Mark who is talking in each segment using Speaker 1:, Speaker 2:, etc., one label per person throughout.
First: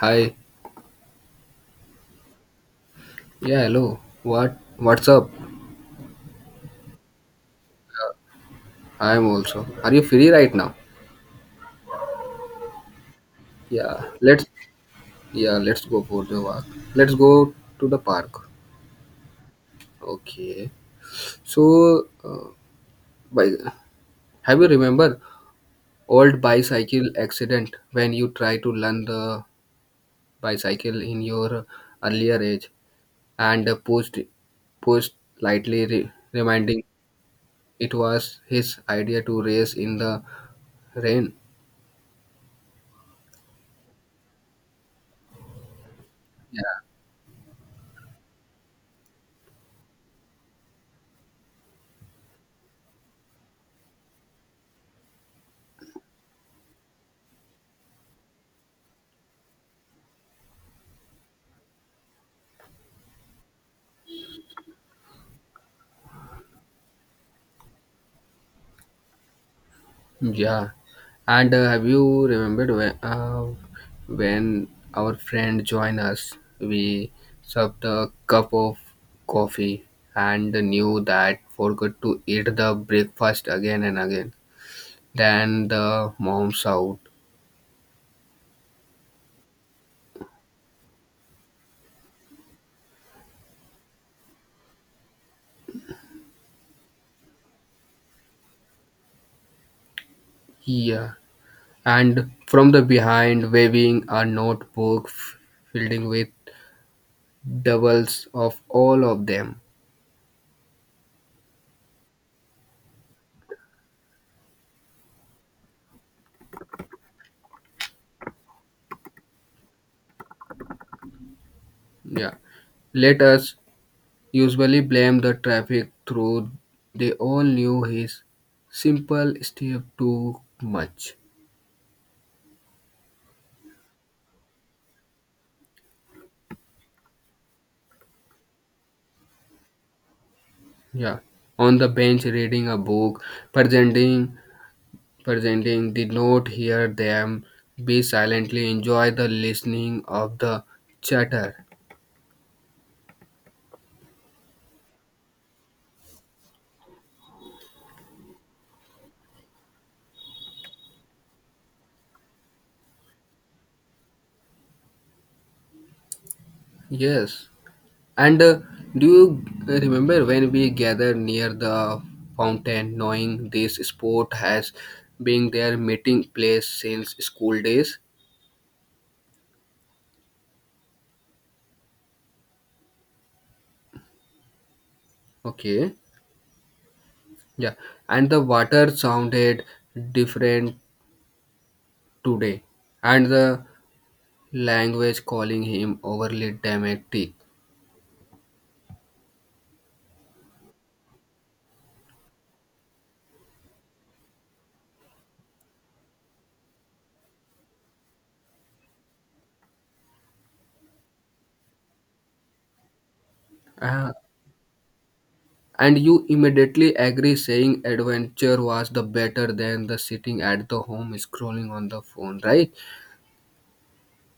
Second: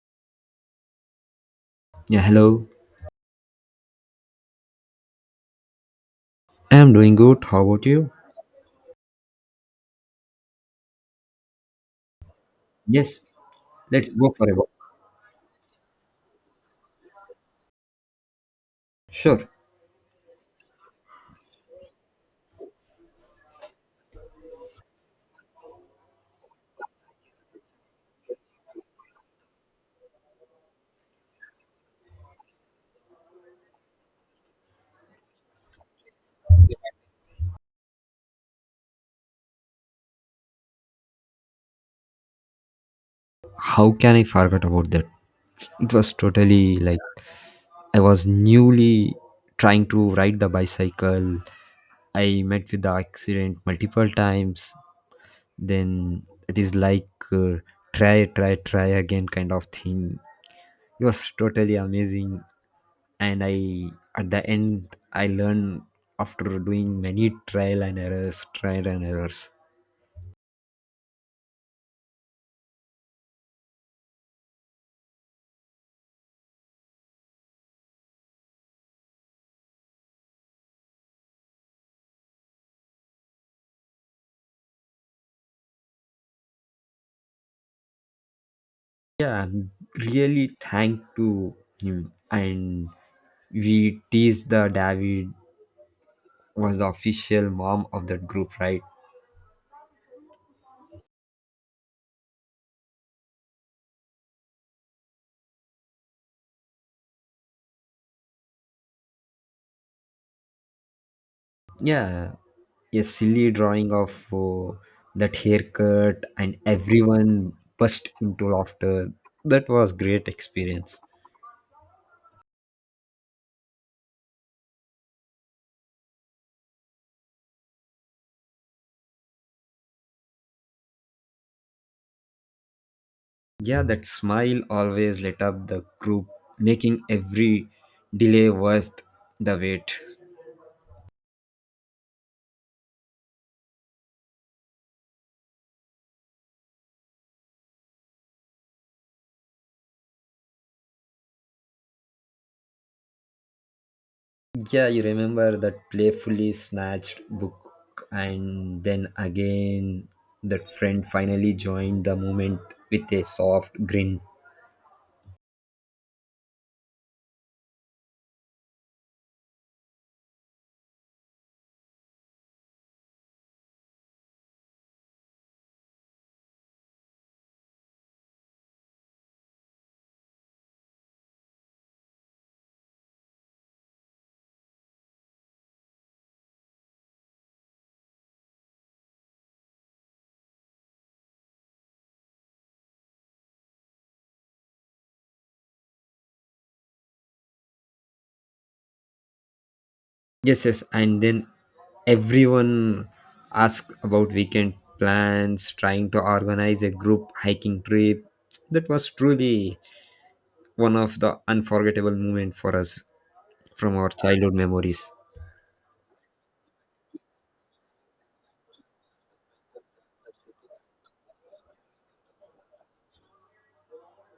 Speaker 1: Hi.
Speaker 2: Yeah, hello.
Speaker 1: Yeah, hello. What's up?
Speaker 2: I'm doing good. How about you?
Speaker 1: I'm also. Are you free right now?
Speaker 2: Yes,
Speaker 1: Yeah.
Speaker 2: let's go
Speaker 1: Let's
Speaker 2: for a walk.
Speaker 1: yeah, let's go for the walk. Let's go to the park.
Speaker 2: Sure.
Speaker 1: Okay. So, by have you remember old bicycle accident when you try to learn the bicycle in your earlier age and pushed pushed lightly reminding it was his idea to race in the rain.
Speaker 2: How can I forget about that? It was totally
Speaker 1: Yeah.
Speaker 2: like I was newly trying to ride the bicycle. I met with the accident multiple times. Then it is like try, try, try again kind of thing. It was totally amazing. And I, at the end, I learned after doing many trial and errors, trial and errors.
Speaker 1: Yeah, and have you remembered when our friend joined us, we served a cup of coffee and knew that forgot to eat the breakfast again and again. Then the mom shout,
Speaker 2: Yeah, really thank to him. And we teased the David was the official mom of that group, right?
Speaker 1: "Yeah!" and from the behind, waving a notebook filled with doubles of all of them.
Speaker 2: Yeah, a silly drawing of that haircut, and everyone burst into laughter. That was great experience.
Speaker 1: Yeah, let us usually blame the traffic through they all knew his simple step too much,
Speaker 2: Yeah, that smile always lit up the group, making every delay worth the wait.
Speaker 1: yeah, on the bench reading a book presenting presenting did not hear them be silently enjoy the listening of the chatter.
Speaker 2: Yeah, you remember that playfully snatched book, and then again, that friend finally joined the moment with a soft grin.
Speaker 1: Yes, and do you remember when we gathered near the fountain knowing this sport has been their meeting place since school days. Okay. Yeah, and the water sounded different today, and the language calling him overly dramatic.
Speaker 2: Yes, yes, and then everyone asked about weekend plans, trying to organize a group hiking trip. That was truly one of the unforgettable moments for us from our
Speaker 1: Uh,
Speaker 2: childhood memories.
Speaker 1: and you immediately agree, saying adventure was the better than the sitting at the home scrolling on the phone, right?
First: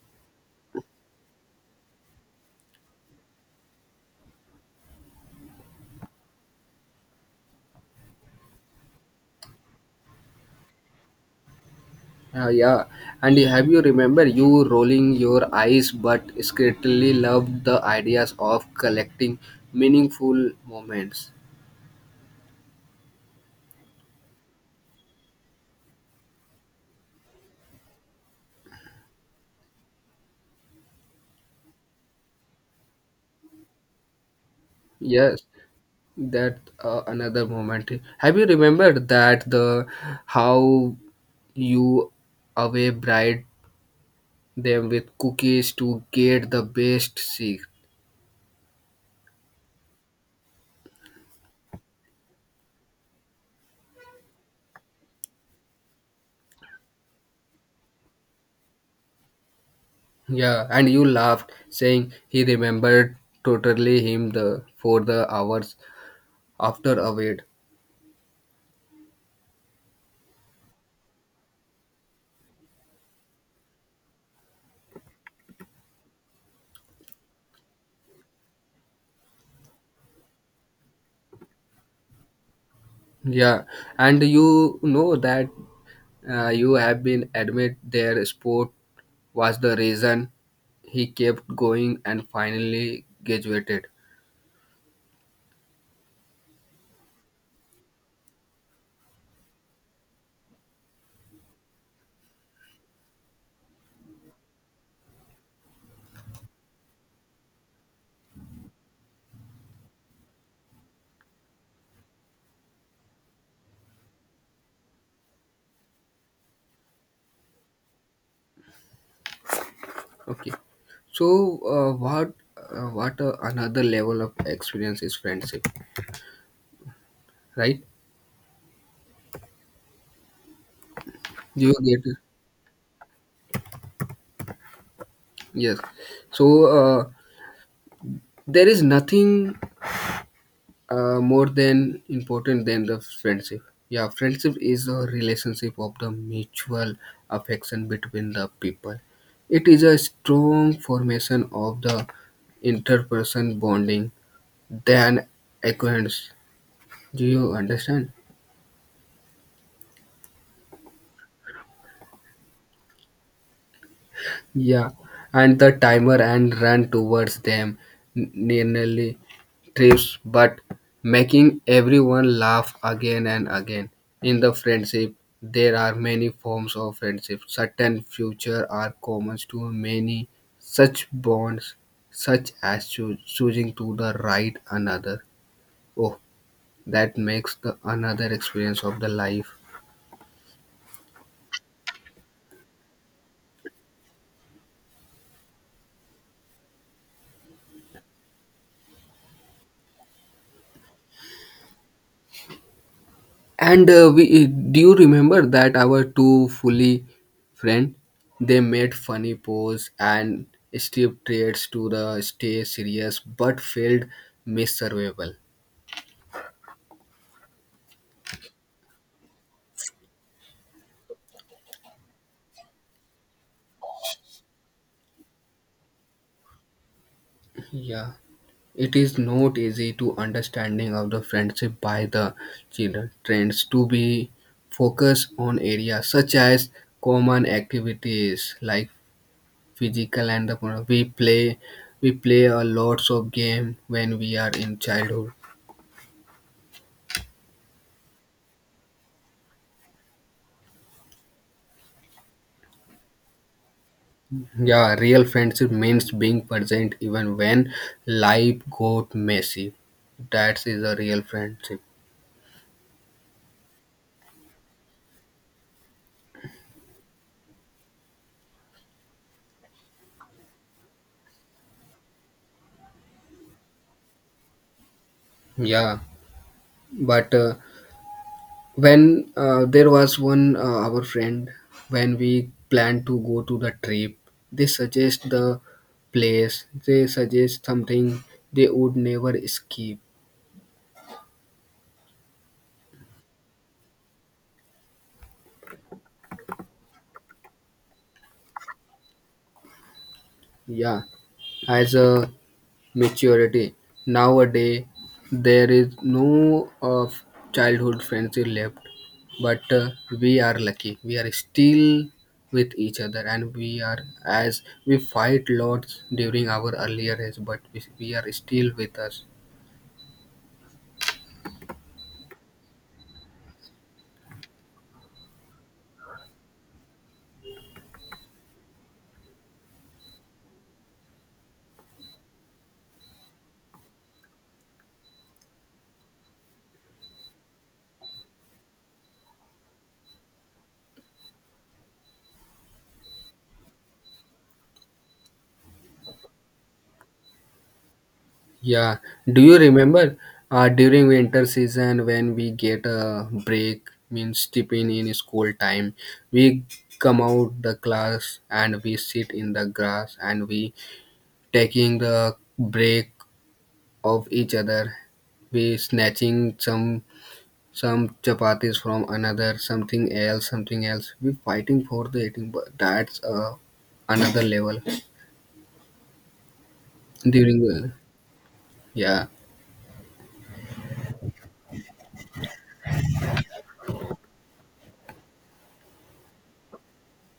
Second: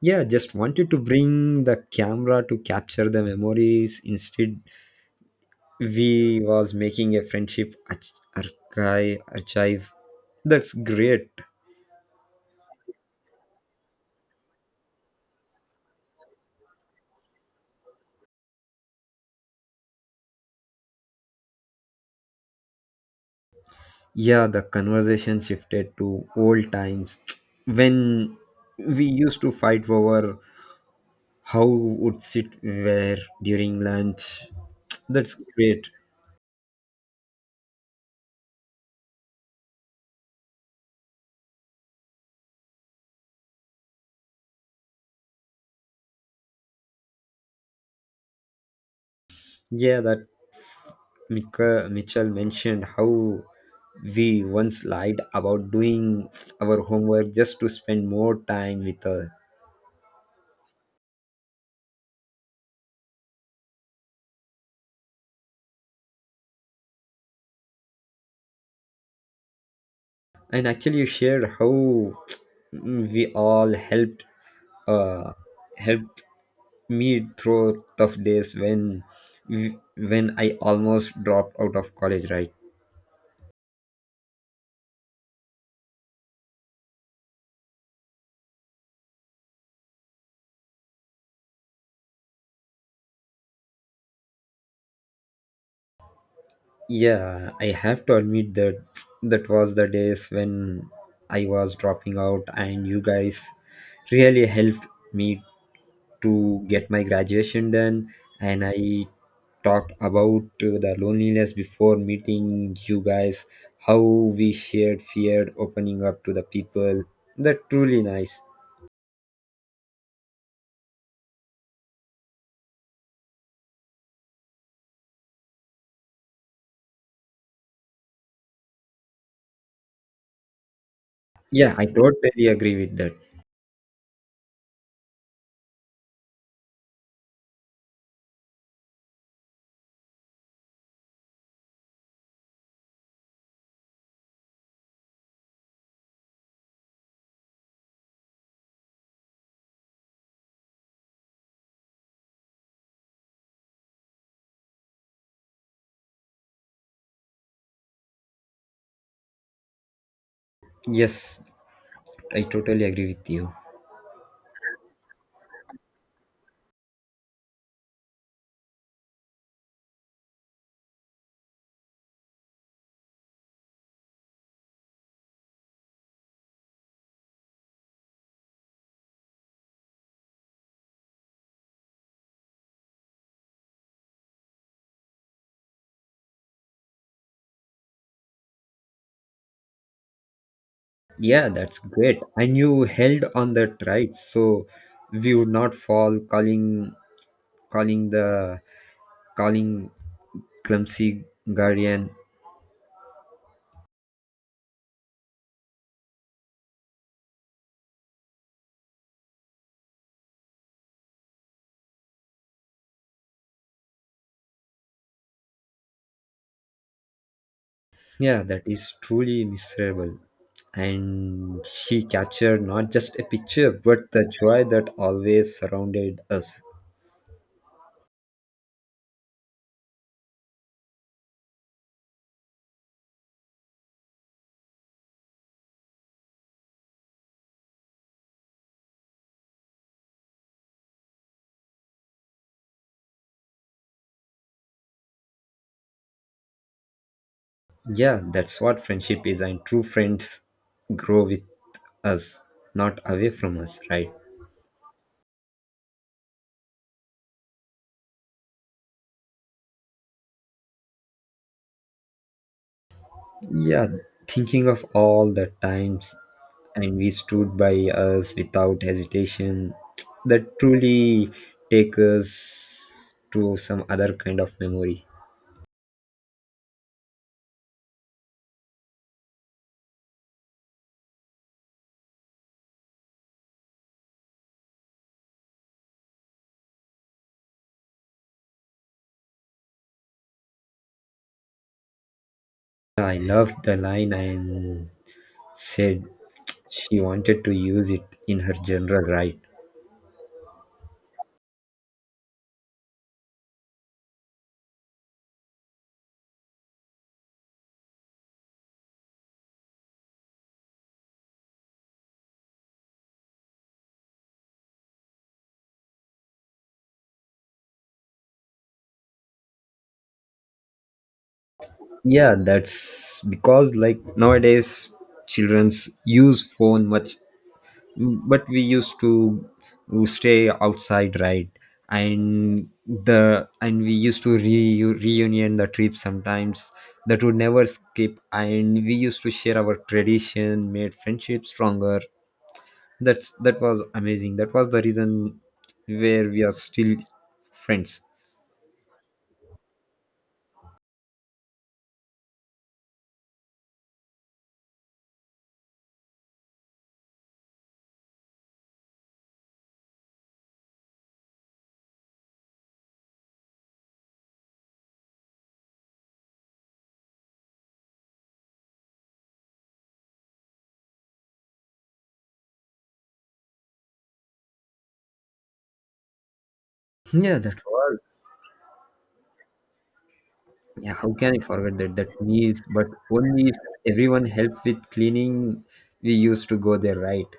Speaker 2: Yeah, just wanted to bring the camera to capture the memories instead we was making a friendship archive archive. That's great.
Speaker 1: Yeah, and have you remember you rolling your eyes but secretly loved the ideas of collecting meaningful moments?
Speaker 2: Yeah, the conversation shifted to old times when we used to fight over how would sit where during lunch. That's
Speaker 1: Yes.
Speaker 2: great.
Speaker 1: That another moment, have you remembered that the how you away bribed them with cookies to get the best seat.
Speaker 2: Yeah, that Mika, Mitchell mentioned how we once lied about doing our homework just to spend more time with her.
Speaker 1: Yeah, and you laughed saying he remembered totally him the for the hours after away.
Speaker 2: And actually you shared how we all helped uh helped me through tough days when I almost dropped out of college, right?
Speaker 1: Yeah, and you know that you have been admit their sport was the reason he kept going and finally graduated.
Speaker 2: Yeah, I have to admit that that was the days when I was dropping out, and you guys really helped me to get my graduation done. And I talked about the loneliness before meeting you guys, how we shared fear, opening up to the people. That truly nice.
Speaker 1: Okay. So, what another level of experience is friendship, right? Do
Speaker 2: Yeah,
Speaker 1: you
Speaker 2: I
Speaker 1: get it?
Speaker 2: totally agree with that.
Speaker 1: Yes. So, there is nothing more than important than the friendship. Yeah, friendship is a relationship of the mutual affection between the people. It is a strong formation of the interperson bonding than acquaintance. Do you understand?
Speaker 2: Yes, I totally agree with you.
Speaker 1: Yeah, and the timer and ran towards them, nearly trips, but making everyone laugh again and again. In the friendship, there are many forms of friendship. Certain future are common to many such bonds, such as choosing to the right another. Oh, that makes the another experience of the life.
Speaker 2: Yeah, that's great. And you held on that right, so we would not fall calling the calling clumsy guardian.
Speaker 1: And we do you remember that our two fully friend they made funny pose and steep traits to the stay serious but failed miss survival.
Speaker 2: Yeah, that is truly miserable. And she captured not just a picture, but the joy that always surrounded us.
Speaker 1: Yeah. It is not easy to understanding of the friendship by the children trends to be focused on areas such as common activities like physical and the we play a lots of game when we are in childhood.
Speaker 2: Yeah, that's what friendship is, and true friends grow with us, not away from us, right?
Speaker 1: Yeah, real friendship means being present even when life got messy. That is a real friendship.
Speaker 2: Yeah, thinking of all the times and we stood by us without hesitation, that truly take us to some other kind of memory.
Speaker 1: Yeah, but when there was one our friend when we planned to go to the trip, they suggest the place. They suggest something they would never skip.
Speaker 2: I loved the line and said she wanted to use it in her general, right.
Speaker 1: Yeah, as a maturity. Nowadays, there is no of childhood friendship left, but we are lucky. We are still with each other, and we are as we fight lots during our earlier age, but we are still with us.
Speaker 2: Yeah, that's because like nowadays childrens use phone much, but we used to stay outside, right? And the and we used to re reunion the trip sometimes that would never skip, and we used to share our tradition made friendship stronger. That was amazing. That was the reason where we are still friends.
Speaker 1: Yeah. Do you remember during winter season when we get a break, means tipping in school time, we come out the class and we sit in the grass and we taking the break of each other, be snatching some chapatis from another, something else, something else. We fighting for the eating, but that's another level.
Speaker 2: Yeah, that
Speaker 1: During the
Speaker 2: was
Speaker 1: yeah
Speaker 2: yeah. How can I forget that? That means but only if everyone helped with cleaning we used to go there, right?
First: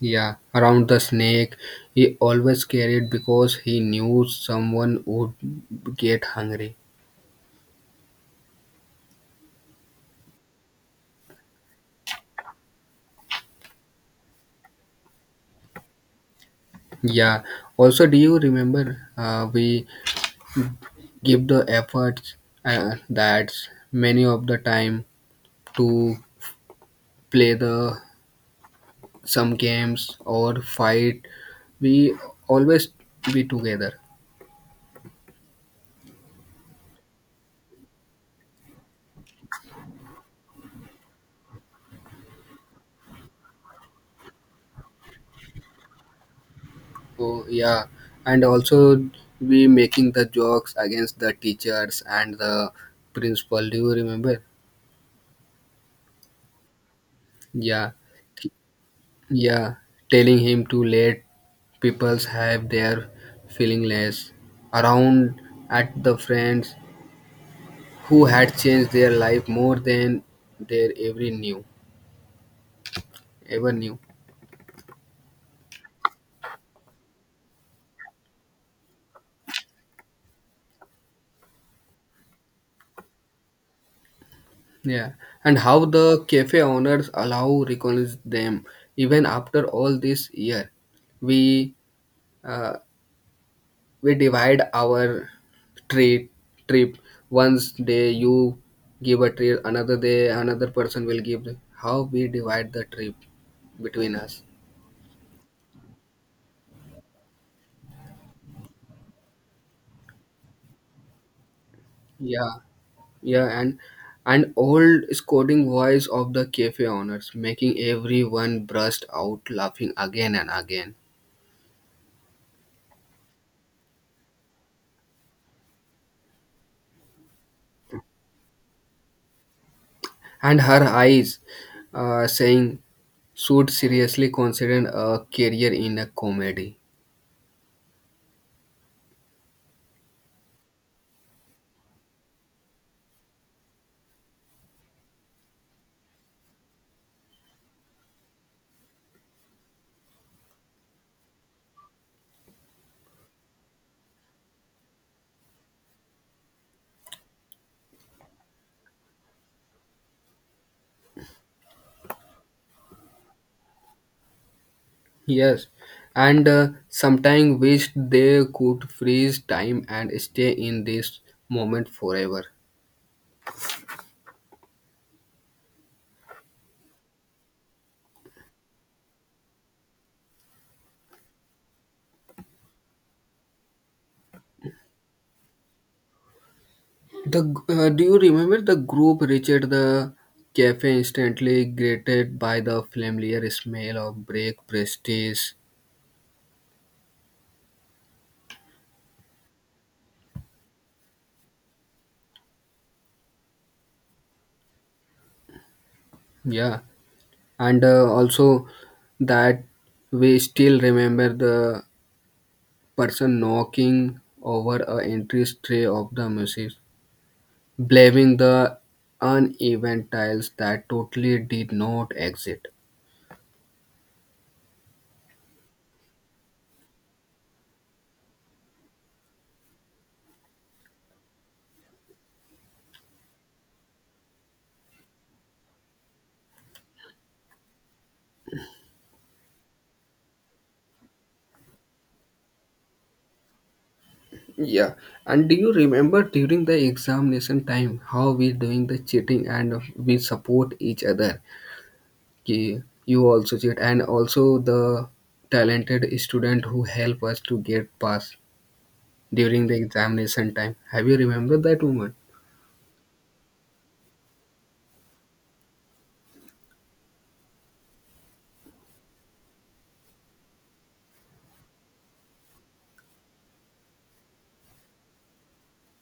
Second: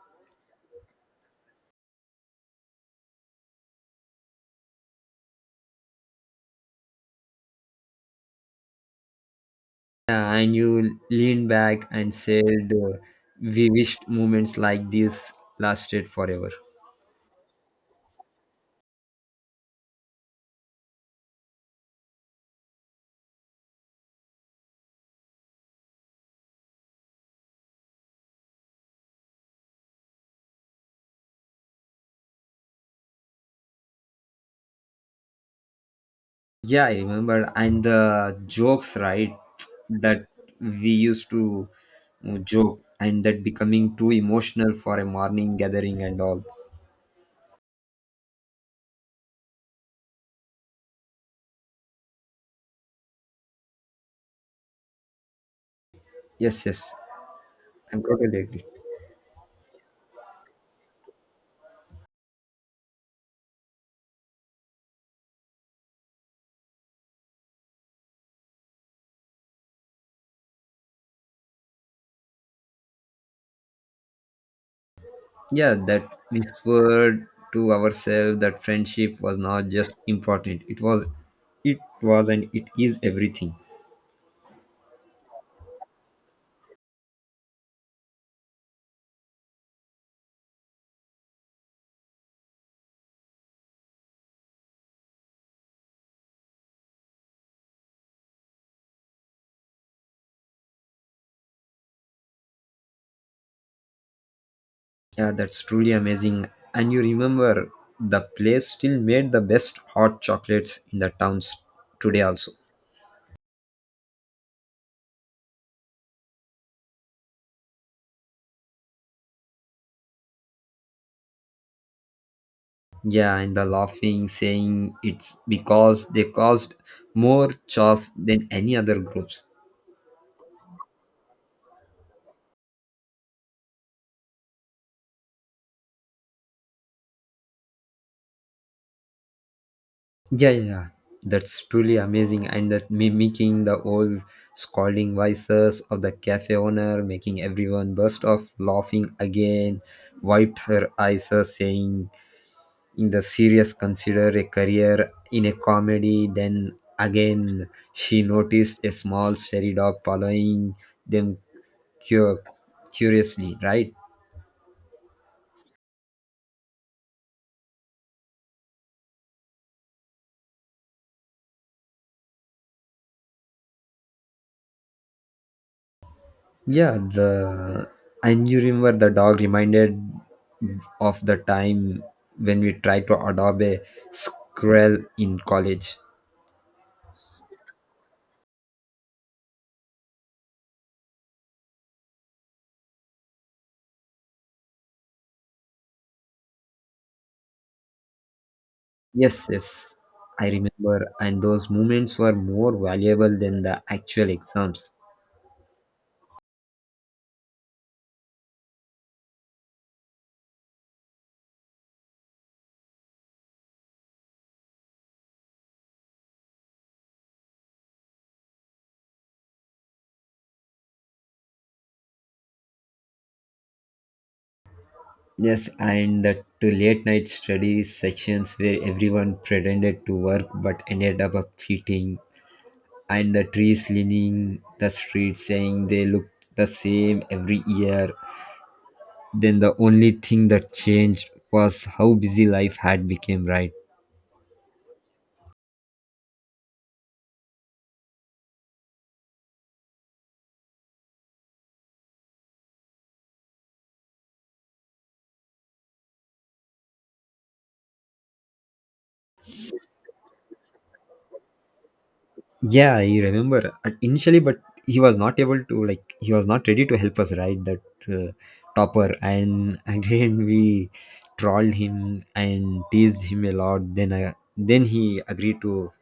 Speaker 1: yeah around the snake, he always carried because he knew someone would get hungry.
Speaker 2: Yeah, and you leaned back and said, we wished moments like this lasted forever.
Speaker 1: Yeah. Also, do you remember we give the efforts that many of the time to play the some games or fight we always be together.
Speaker 2: Yeah, I remember. And the jokes, right? That we used to joke and that becoming too emotional for a morning gathering and all.
Speaker 1: So yeah, and also we making the jokes against the teachers and the principal, do you remember?
Speaker 2: Yes, yes.
Speaker 1: Yeah,
Speaker 2: I'm totally agree.
Speaker 1: yeah, telling him to let peoples have their feeling less around at the friends who had changed their life more than their every knew ever knew.
Speaker 2: Yeah, that we swore to ourselves that friendship was not just important. It was, and it is everything.
Speaker 1: Yeah, and how the cafe owners allow recognize them even after all this year. We uh, we divide our treat trip. Once day you give a treat, another day another person will give. How we divide the trip between us.
Speaker 2: Yeah, that's truly amazing. And you remember, the place still made the best hot chocolates in the towns today, also.
Speaker 1: Yeah, yeah, and old scolding voice of the cafe owners, making everyone burst out laughing again and again.
Speaker 2: Yeah, and the laughing, saying it's because they caused more chores than any other groups.
Speaker 1: And her eyes, saying should seriously consider a career in a comedy.
Speaker 2: Yeah, yeah, yeah. That's truly amazing. And that mimicking the old scolding voices of the cafe owner, making everyone burst off laughing again, wiped her eyes, saying, in the serious consider a career in a comedy. Then again she noticed a small stray dog following them cu- curiously, right?
Speaker 1: Yes, and sometimes wish they could freeze time and stay in this moment forever.
Speaker 2: Yeah, the and you remember the dog reminded of the time when we tried to adopt a squirrel in college.
Speaker 1: The do you remember the group reached the cafe instantly greeted by the familiar smell of break prestige.
Speaker 2: Yes, yes, I remember, and those moments were more valuable than the actual exams.
Speaker 1: Yeah, and also that we still remember the person knocking over a entry tray of the music blaming the uneven tiles that totally did not exist.
Speaker 2: Yes, and the to late night study sections where everyone pretended to work but ended up cheating, and the trees leaning the street saying they look the same every year. Then the only thing that changed was how busy life had become, right?
Speaker 1: Yeah, and do you remember during the examination time how we doing the cheating and we support each other? Ki you also cheat and also the talented student who help us to get pass during the examination time. Have you remembered that woman?
Speaker 2: Yeah, I remember initially, but he was not able to like he was not ready to help us ride that uh, topper, and again we trolled him and teased him a lot. Then he agreed to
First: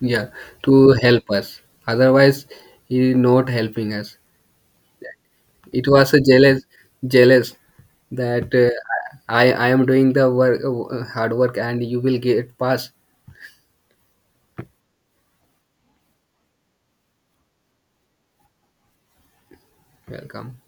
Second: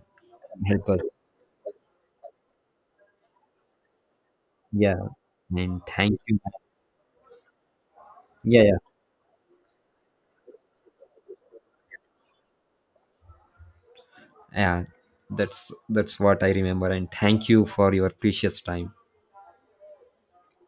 Speaker 1: Yeah,
Speaker 2: help
Speaker 1: to
Speaker 2: us.
Speaker 1: help us. Otherwise, he not helping us.
Speaker 2: Yeah, and
Speaker 1: It was
Speaker 2: thank
Speaker 1: a
Speaker 2: you.
Speaker 1: jealous that
Speaker 2: Yeah,
Speaker 1: uh,
Speaker 2: yeah,
Speaker 1: I I am doing the work, hard work, and you will get pass.
Speaker 2: yeah. That's what I remember, and thank you for your precious time.
Speaker 1: Welcome.